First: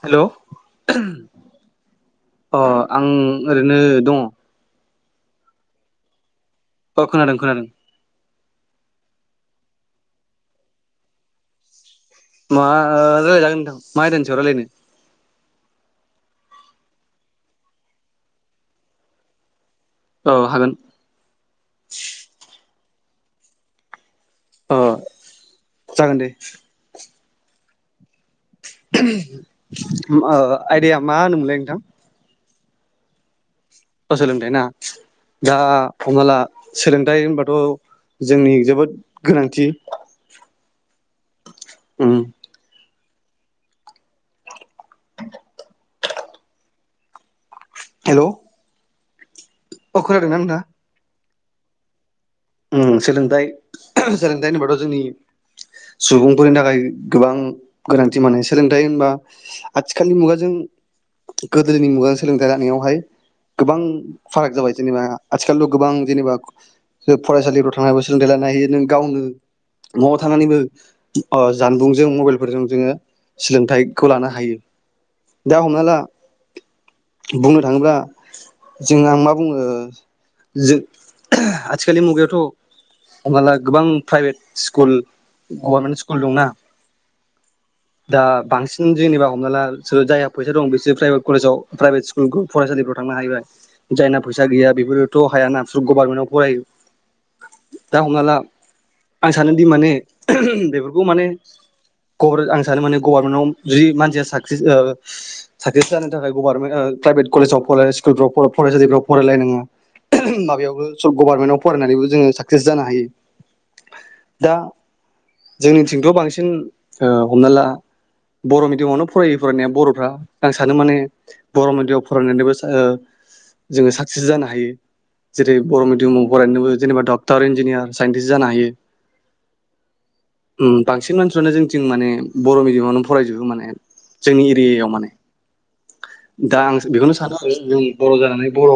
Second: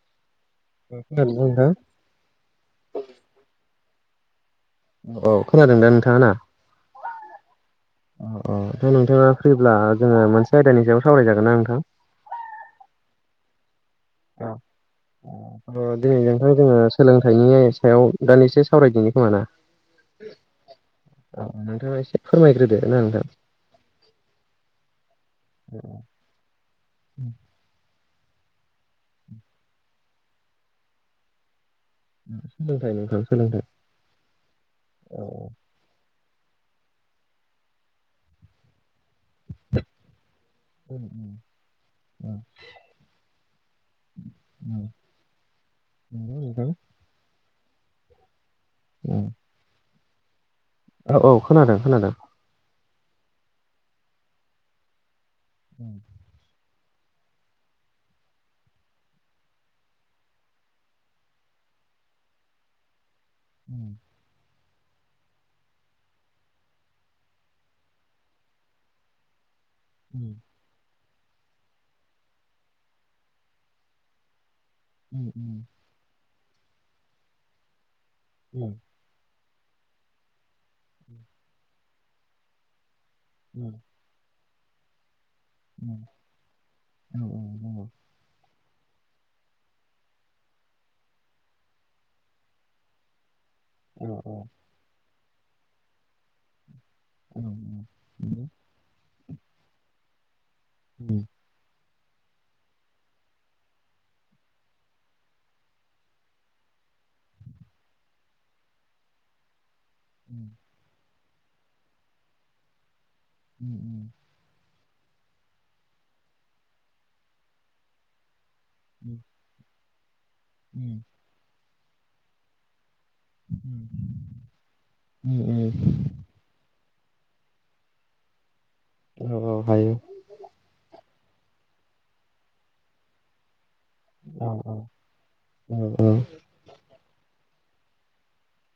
हेल' खोनादोंना नोंथां? अ आं ओरैनो दङ औ खोनादों दा नोंथाङा ना अ खोनादों खोनादों अ अ दा नोंथाङा फ्रिब्ला जोङो मोनसे आयदानि सायाव सावरायजागोन ना नोंथां। मा रायलायजागोन नोथां दिनैजों जोङो सोलोंथाइनि सायाव दानि एसे सावरायदिनि खोमा ना। औ हागोन औ नोंथाङा एसे फोरमायग्रोदो ना नोंथां। अ जागोन दे आयदाया मा होनोमोनलाय नोंथां? सोलोंथाइ नोंथां सोलोंथाइ सोलोंथाइ ना औ दा हमला सोलोंथायाइ होनबाथ' जोंनि जोबोद गोनांथि उम औ नोंथां हेल' औ अ खोनादों ना नोंथा? औ औ खोनादों खोनादों ओम सोलोंथाइ सोलोंथाइ होनोबाथ' जोंनि सुबुंफोरनि थाखाय गोबां गोनांथि माने सोलोंथाइ होनबा आथिखालनि मुगाजों गोदोनि मुगायाव सोलोंथाइ लानायावहाय औ गोबां फाराग जाबाय जेनेबा आथिखालावथ' गोबां जेनेबा फरायसालिफ्राव थांनानैबो सोलोंथाइ लानो हायो नों गावनो न'आव थानानैबो ओ जानबुंजों मबाइलफोरजोंबो जोङो सोलोंथाइखौ लानो हायो औ । दा हमना ला बुंनो थाङोब्ला जों आं मा बुङो जो [unintelligible] आथिखालनि मुगायावथ हमनाला गोबां प्राइभेट स्कुल गभारमेन्ट स्कुल दंना औ दा बांसिन जेनेबा हमनाला हो जायहा फैसा दं बिसोर प्राइभेट कलेजाव प्राइभेट स्कुल फरायसालिफ्राव थांनो हाहैबाय जायना फैसा गैया बेफोरथ' हायाना गभारनमेन्टाव फरायो दा हमनाला आं सानोदि माने बेफोरखौ माने गभार आं सानो माने गभारमेन्टाव जि मानसिया साक्सेस साकसेस जानो थाखाय गभार्नमेन्ट प्राइभेट कलेजाव [unintelligible] स्कुलफ्राव फरायसालिफ्राव फरायलाय नोङो [unintelligible] माबायावनो गभारनमेन्टआव फरायनानैबो जोङो साक्सेस जानो हायो दा [inaudible] जोंनिथिंथ' बांसिन ओ हमना ला बर' मिडियामावनो औ फरायो फरायनाया बर' आं सानो माने उम बर' मिडियामाव फरायनानैबो सा ओ जोङो साक्सेस जानो हायो उम उम जेरै बर' मिडियामाव बो जेनेबा डक्टर, इन्जनियार, साइन्टिस्ट जानो हायो अ हायो बांसिन मानसिफ्रानो जोंथिं माने बर' मिडियामावनो फरायजोबो माने औ जोंनि एरियायाव औ माने औ औ दा आं बेखौनो सानो जों बर' जानानै बर'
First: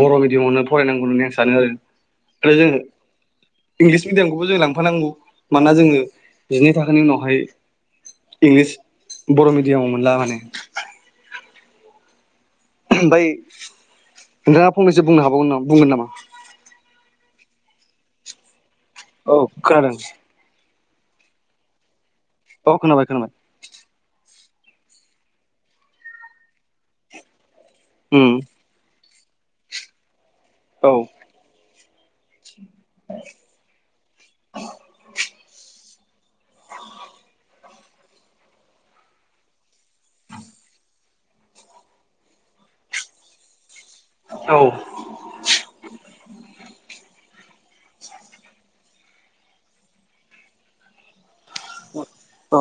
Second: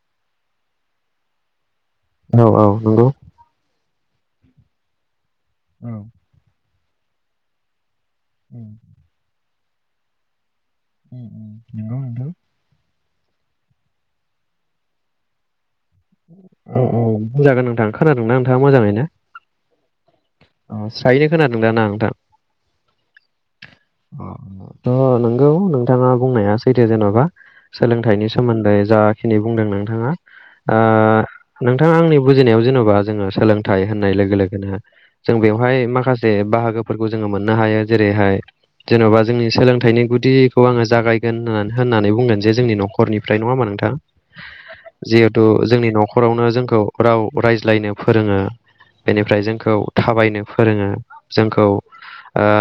बर' मिडियामावनो फरायनांगौ होननानै आं सानो आरो औ आरो औ जोङो नंगौ इंलिस मिडियामखौबो जों लांफानांगौ मानोना जोङो उम जिनै थाखोनि उनावहाय इंलिस बर' मिडियामाव मोनला माने [unintelligible] ओमफाय नोंथाङा फंनैसो बुंनो हाबावगोन नामा? बुंगोन औ औ जागोन नोंथां खोनादोंना नोंथाङा मोजाङैनो? औ खोनादों अ स्रायैनो खोनादों दा ना नोंथां? अ खोनाबाय खोनाबाय अ नोंगौ नोंथाङा बुंनाया सैथो जेन'बा सोलोंथाइनि उम सोमोन्दै जा खिनि बुंदों नोंथाङा ओ औ नोंथाङा आंनि बुजिनायाव जेन'बा जोङो सोलोंथाइ होननाय लोगो लोगोनो जों बेवहाय माखासे बाहागोफोरखौ जोङो मोननो हायो जेरैहाय जेन'बा जोंनि सोलों थायनि गुदिखौ आङो जागायगोन होन होननानै बुंगोन जे जोंनि न'खरनिफ्राय नङा होमबा नोंथां? औ जिहेथु जोंनि न'खरावनो जोंखौ राव रायज्लायनो फोरोङो बेनिफ्राय जोंखौ थाबायनो फोरोङो जोंखौ ओ औ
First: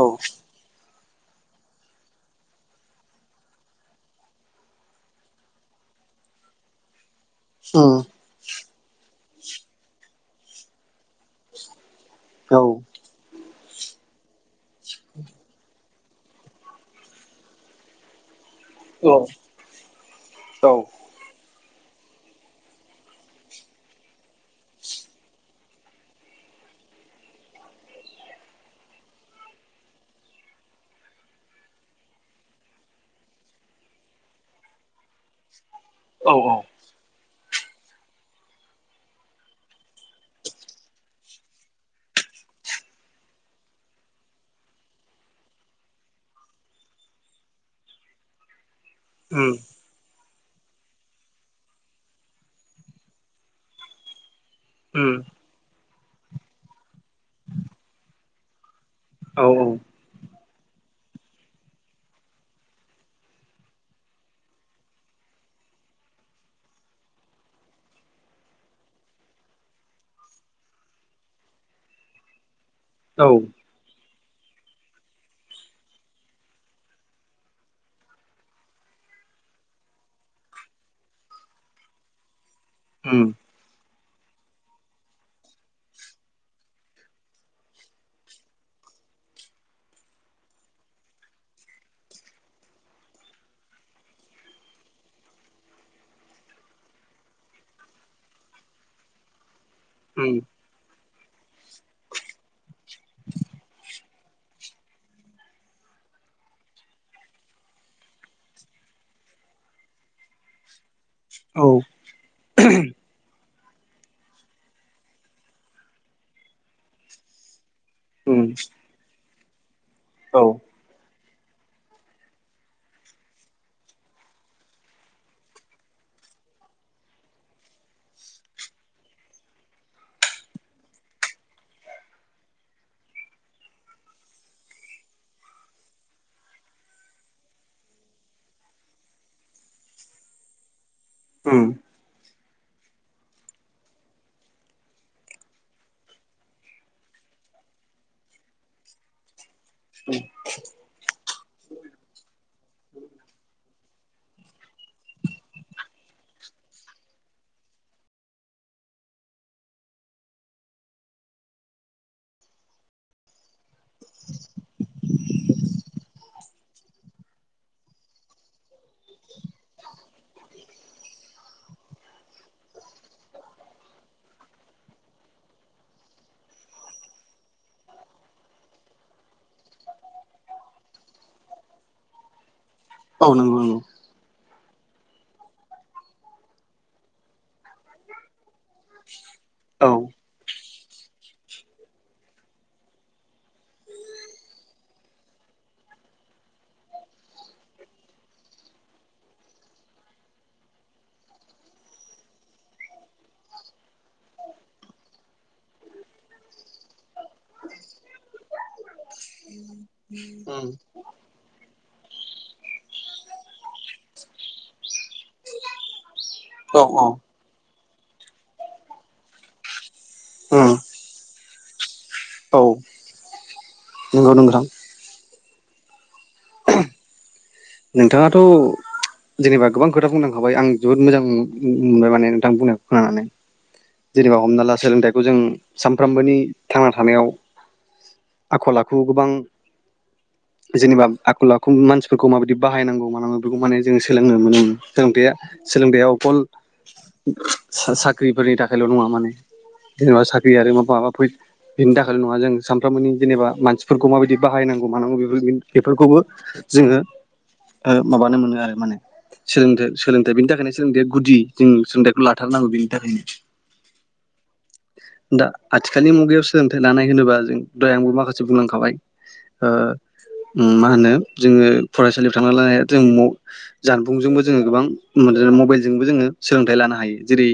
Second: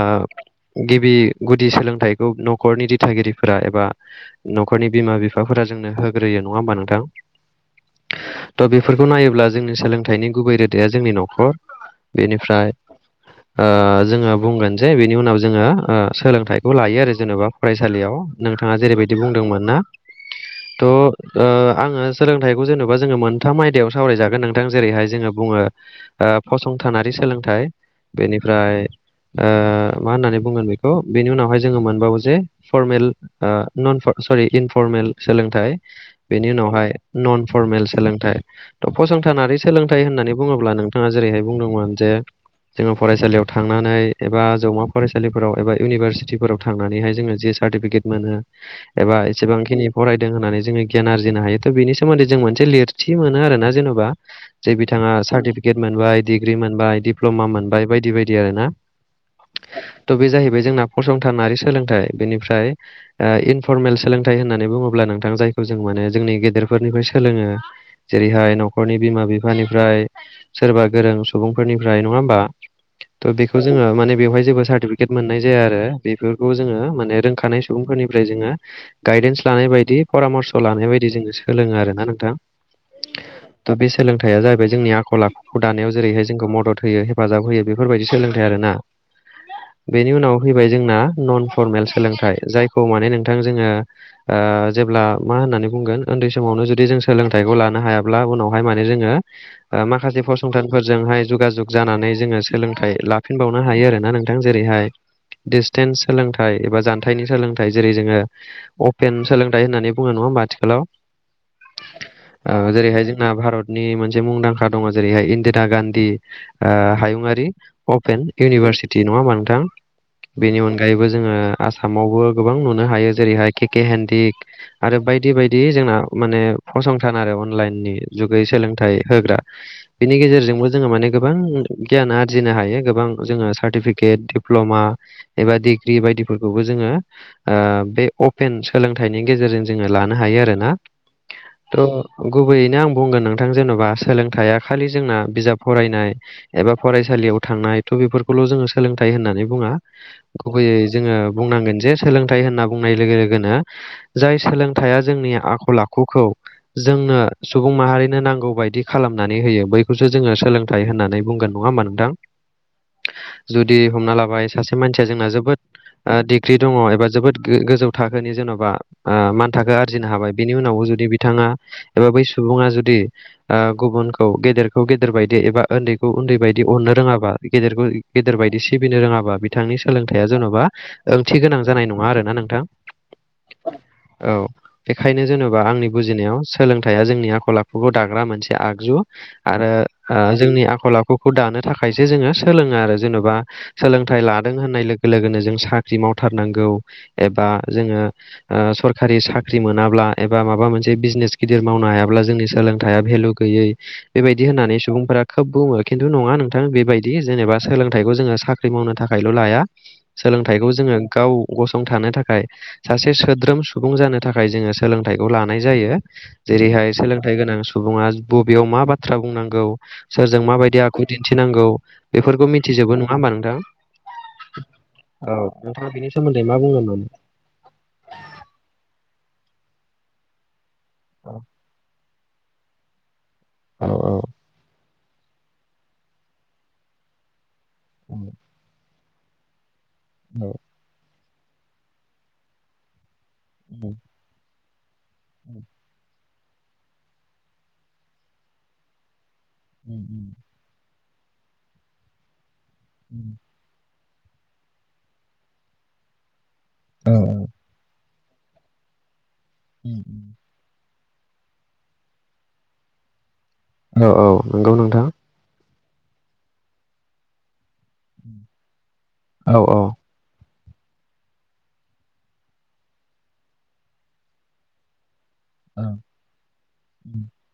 गि बि गुदि सोलोंथाइखौ न'खरनि दिथागिरिफोरा एबा न'खरनि बिमा-बिफाफोरा जोंनो हो ग्रोयो नङा होमबा नोंथां? होम त' बेफोरखौ नायोब्ला जोंनि सोलोंथाइनि गुबै रोदाया जोंनि न'खर औ बेनिफ्राय ओ जोङो बुंगोन जे बिनि उनाव जोङो ओ सोलोंथाइखौ लायो आरो जेन'बा फरायसालियाव नोंथाङा जेरैबायदि बुंदोंमोन ना त ओ आङो सोलोंथाइखौ जेन'बा जोङो मोनथाम आयदायाव सावरायजागोन नोंथां जेरैहाय जोङो बुङो फसंथानारि सोलोंथायाइ बेनिफ्राय मा होननानै बुंगोन बेखौ बेनि उनावहाय जोङो मोनबावो जे फरमेल नन फर सरि इनफरमेल सोलोंथाइ औ बेनि औ उनावहाय नन फरमेल सोलोंथाइ थ' फसंथानारि सोलोंथाइ होननानै बुङोब्ला नोंथाङा जेरैहाय बुंदोंमोन जे जोङो फरायसालियाव थांनानै एबा जौमा फरायसालिफोराव एबा इउनिभारसिटिफोराव थांनानैहाय जोङो जे सारटिपिकेट मोनो एबा उम एसेबांनि फराय होननानै जोङो गियान आरजिनो हायो थ बेनि सोमोन्दै जों मोनसे लिरथि मोनो आरोना जेन'बा जे बिथाङा उम सार्टिफिकेट मोनबाय डिग्रि मोनबाय दिडप्ल'मा मोनबाय बायदि बायदि आरो ना औ थ बे जाहैबाय जोंना फसंथानारि सोलोंथाइ बेनिफ्राय इनफर्मेल सोलोंथाइ होननानै बुङोब्ला नोंथां जायखौ जों मोंनो जोंनि गेदेरफोरनिफ्राय सोलोङो जेरैहाय न'खरनि बिमा बिफानिफ्राय सोरबा गोरों सुबुंफोरनिफ्राय नङा होमबा थह औ बेखौ जोङो माने बेवहाय जेबो सार्टिफिकेट मोननाय जाया आरो बेफोरखौ जोङो माने रोंखानाय सुबुंफोरनिफ्राय जोङो गाइड गायदेन्स लानाय बायदि परामर्स' लानाय बायदि जोङो सोलोङो आरोना नोंथां हम थ' बे सोलोंथाइया जाहैबाय जोंनि आखल आखु दानायाव जेरैहाय जोंखौ मदद होयो हेफाजाब होयो बेफोरबायदि सोलोंथाइ आर ना बेनि उनाव फैबाय जोंना नन फरमेल सोलोंथाइ जायखौ माने नोंथां जोङो जेब्ला मा होननानै बुंगोन उन्दै समावनो जुदि जों सोलोंथाइखौ लानो हायाब्ला उनावहाय माने जोङो माखासे उम फसंथानफोरजोंहाय जगाजुग जानानै जोङो सोलोंथाइ लाफिनबावनो हायो आरो ना नों जेरैहाय दिसटेन्स सोलोंथाइ एबा जानथायाइनि सोलोंथाइ जेरै जोङो अपेन सोलोंथाइ होननानै बुङो न औ आथिखालाव जेरैहाय जोंना भारतनि मोनसे मुंदांखा दङ जेरैहाय इन्दिरा गान्धी हायुङारि अपेन उम इउनिभारसिटि नङा होमबा नोंथां औ बेनि अनगायैबो जोङो आसामावबो गोबां नुनो हायो जेरैहाय केके हन्डक आरो बायदि बायदि जोंना माने फसंथान आरो अनलाइननि जुगै सोलोंथाइ होग्रा। बिनि गेजेरजोंबो जोङो माने गोबां गियाना आरजिनो हायो गोबां जोङो सार्टिफिकेट दिडप्ल'मा एबा डिग्रि बायदिफोरखौबो जोङो बे अपेन सोलोंथाइनि गेजेरजों जोङो लानो हायो आरोना उम थ' गुबैयैनो आं बुंगोन नोंथां जेन'बा सोलोंथाइै खालि जोंना बिजाब फरायनाय एबा फरायसालियाव थांनाय थ' बेफोरखौल' जोङो सोलोंथाइ होननानै बुङा गुबैयै जोङो बुंनांगोन जे सोलोंथाइ होनना बुंनाय लोगो लोगोनो जाय सोलोंथाइया जोंनि आखल आखुखौ जोंनो सुबुं माहारिनो नांगौ बायदि बिदि खालामनानै जोंनानै नोंथ हमना लाबाय सासे मानसिया जोंना जोबोद फाख्रि दङ एबा जोबोद गोजौ थाखोनि जेन'बा मान थाखो आरजिनो हाबाय बेनि उनावबो जुदि बिथाङा बा बै सुबुा जुदि गुबुन गेदेरखौ गेदेर बायदि एबा उन्दैखौ उन्दै बायदि अननो रोङाबा गेेरखौ गेदेर बायदि सिबिनो रोङाबा बा बिथांनि सोलोंथाइया जेन'बा ओंथि गोनां जानाय नङा आरो ना नोंथां औ नंगौ‌ औ औ बेखायनो जेनेबा आंनि बुजिनायाव सोलोंथाइया जोंनि आखल आखुखौ दाग्रा मोनसे आगजु औ आरो जोंनि आखल आखुखौ दानो थाखायसो जोङो सोलोङो आरो जेन'बा सोलोंथाइ लादों होननाय लोगो लोगोनो जों साख्रि मावथारनांगौ एबा जोङो सरखारि साख्रि मोनाब्ला एबा माबा मोनसे मोनसे बिजनेस गिदिर मावनो हायाब्ला जोंनि सोलोंथाइया भेलु गैयै बेबायदि होननानै सुबुंफोरा खोब बुङो खिन्थु नङा नोंथां बेबायदि जेनेबा सोलोंथाइखौ जोङो साखा साख्रि मावनो थाखायल' लाया उम सोलोंथाइखौ जोङो गाव गसंथानो थाखाय सासे सोद्रोम सुबुं जानो थाखाय जोङो सोलों थाय जायो औ जेरैहाय उम औ सोलोंथ गोनां सुबुंआबो बेयाव मा बाथ्रा बुंनांगौ सोरजों माबायदि आखु दिन्थिनांगौ बेफोरखौ मिथिजोबो नङा होमबा नोंथां नंगौ नंगौ नोंथां औ नोंथाङा बेनि सोमोन्दै मा बुंगोन माने नोंथाङाथ' जेनबा गोबां खोथा बुंलांखाबाय आं जोबोद मोजां औ मोनबाय माने नोंथां बुंनाय खोनानानै औ जेनेबा हमना ला सोलोंथाइखौ जों सानफ्रामबोनि थांना थानायाव आखल आखु गोबां जेनेबा आखल आखु मानसिफोरखौ माबायदि बाहायनांगौ मानांगौ बेखौ माने जोङो सोलोंनो मोनो। सोलोंथाय सोलोंथाया अकल साख्रिफोरनि थाखायल' नङा माने जेनेबा साख्रि आरो माबा माबा फै बेनि थाखायल' नङा जों सानफ्रोमबोनि जेनेबा मानसि फोरखौ माबायदि बाहायनांगौ मानांगौ बे बेफोरखौबो जोङो माबानो मोनो आरो माने सोलोंथ सोलोंथाइ बेनि थाखायनो सोलोंथाइया गुदि जों सोलोंथाइखौ लाथारनांगौ बेनि थाखायनो औ औ नंगौ नोंथां दा आथिखालनि मुगायाव सोलोंथाइ लानाय होनोबा जों दहाय आंबो माखासे बुंलांखाबाय औ ओ औ मा होनो जोङो फरायसालियाव थांना लानाय जों जानबुंजोंबो जोङो गोबां मबाइलजोंबो जोङो सोलोंथाइ लानो हायो जेरै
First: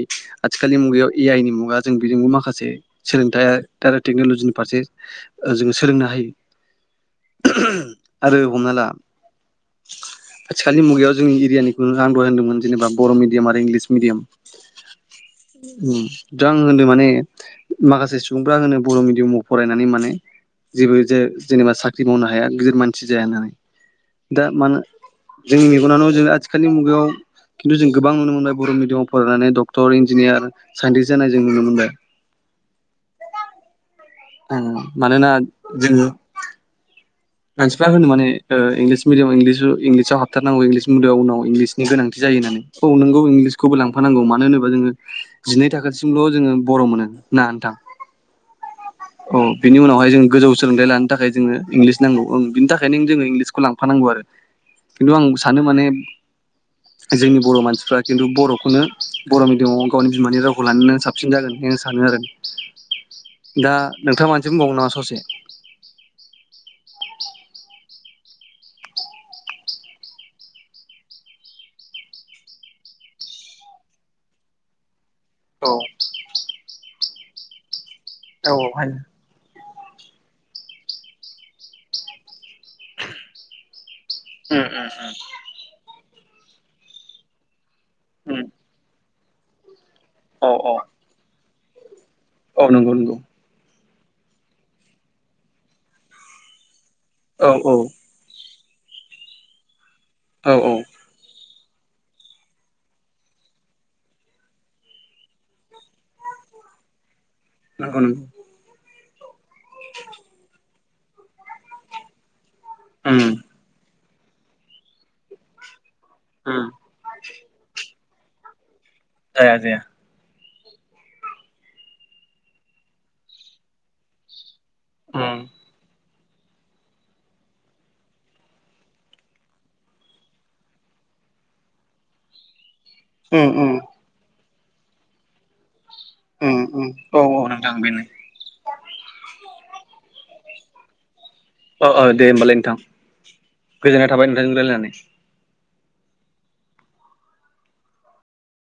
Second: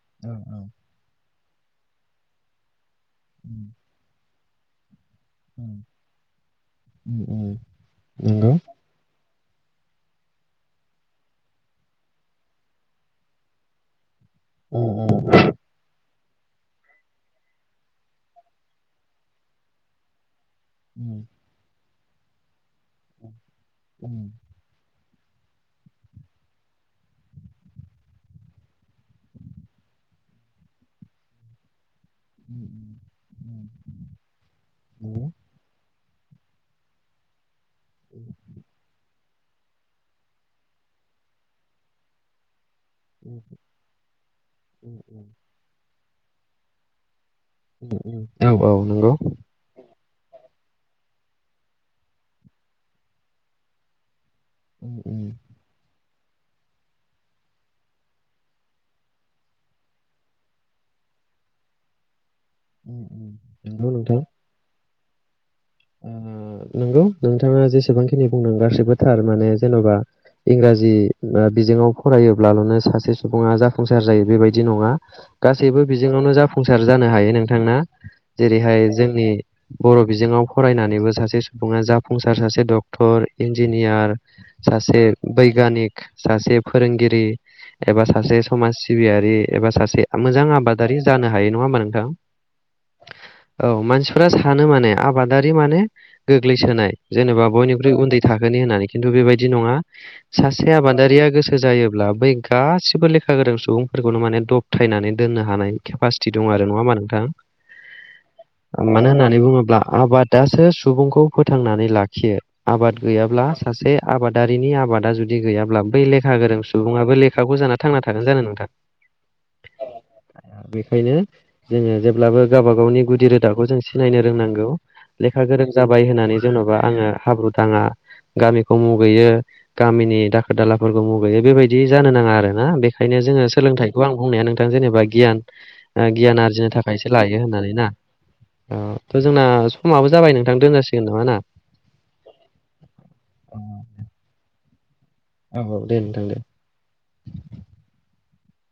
आथिखालनि मुगायाव ए आइ नि मुगा जों बेजोंबो माखासे सोलोंथाइ आरो टेक्न'ल'जिनि फारसे जोङो सोलोंनो हायो आरो नंगौ हमना ला इ आथिखालनि मुगायाव जोंनि एरियानिखौ आन्दल होनदोंमोन जेनेबा बर' मिडियाम आरो इंलिस मिडियाम उम आं होनो माने माखासे सुबुंफ्रा आं होनो बर' मिडियामाव फरायनानै माने जेबो ज जेनेबा साख्रि मावनो हाया गिदिर मानसि जाया होननानै दा मानो जोंनि मेगनानोनो जों आथिखालनि मुगायाव खिन्थु जों गोबां नुनो मोनबाय बर' मिडियामाव फरायनानै डक्टर इन्जिनियार साइन्टिस्ट जानाय जों नुनो मोनबाय। उम मानोना जोङो मानसिफ्रा होनो माने इंलिस मिडियाम इंलिस इंलिसाव हाबथारनौ इंलिस मिडिाम उनाव इंलिसनि गोनांथि जायो होननानै औ नोंगौ इंलिसखौबो लांफानांगौ मानो होनोबा जोङो उम उम जिनै थाखासिमल' जोङो बर' मोनो। ना नोंथां उम उम औ औ नंगौ औ बिनि उनावहाय जों गोजौ सोलोंथाइ लानो थाखाय जोङो इंलिस नांगौ ओ बिनि थाखायनो जोङो इंलिसखौ लांफानांगौ आरो। उम खिन्थु आं उम सानो माने [inaudible] जोंनि बर' मानसिफ्रा खिन्थु बर'खौनो बर' मिडियामाव गावनि बिमानि रावखौ लानानै साबसिन जागोन होननानै आं सानो उम उम आरो दा नंगौ नोंथां नोंथाङ माबा मोनसे ससे बुंबाव नामा ससे नंगौ नोंथाङा जेसेबांखिनि बुंदों गासिबोथार माने जेन'बा इंराजि बिजोंआव फरायोब्लाल'नो सासे सुबुङा जाफुंसार जायो। बेबायदि नङा औ गासैबो बिजोङावनो जाफुंसार जानो हायो नोंथां औ औ जेरैहाय हायो जोंनि बर' बिजोङाव फरायनानैबो सासे सुबुङा जाफुंसार सासे सासे डक्टर इन्जिनियार सासे बैगानिक सासे फोरोंगिरि एबा उम सासे समाज सिबियारि एबा सासे मोजां औ औ आबादारि जानो हायो नङा होमा नोंथां औ नंगौ नंगौ औ मानसिफोरा सानो माने आबादारि माने गोग्लैसोनाय जेनेबा औ औ बयनिख्रुइ उन्दै थाखोनि होननानै खिथु बेबायदि नङा औ सासे औ आबादारिया गोसो जायोब्ला बै गासिबो लेखा गोरों सुबुंफोरखौनो माने दबथायनानै दोननो हानाय केपासिटि दं आरो नङा होमबा नोंथां नंगौ नोंन मानो होननानै बुङोब्ला आबादासो सुबुंखौ फोथांनानै लाखियो आबाद उम गैयाब्ला सासे आबादारिनि आबादा जुदि गैयाब्ला बै लेखा गोरों उम सुबुङाबो लेखाखौ जाना थांना थागोन जानो नोंथां? जाया जाया बेखायनो जोङो जेब्लाबो गावबा गावनि गुदि रोदाखौ जों सिनायनो रोंनांगौ उम लेखा गोरों जाबाय होननानै जेनेबा आङो हाब्रु दाङा गामिखौ मुगैयो गामिनि दाखोर दालाफोरखौ मुगैयो बेबायदि जानो नाङा आरोना बे ओंखायनो जोङो उम उम सोलोंथाइखौ आं बुंनाया नोंथां जेनेबा गियान गियान उम आरजिनो उम थाखायसो औ लायो औ होननानै नोंथां ना बेनो ओ थ' जोंना समाबो जाबाय नोंथां दोनजसिगोन नामा ना औ औ दे होमबालाय नोंथां गोजोननाय थाबाय नोंथांजों रायलायनानै औ दे नोंथां दे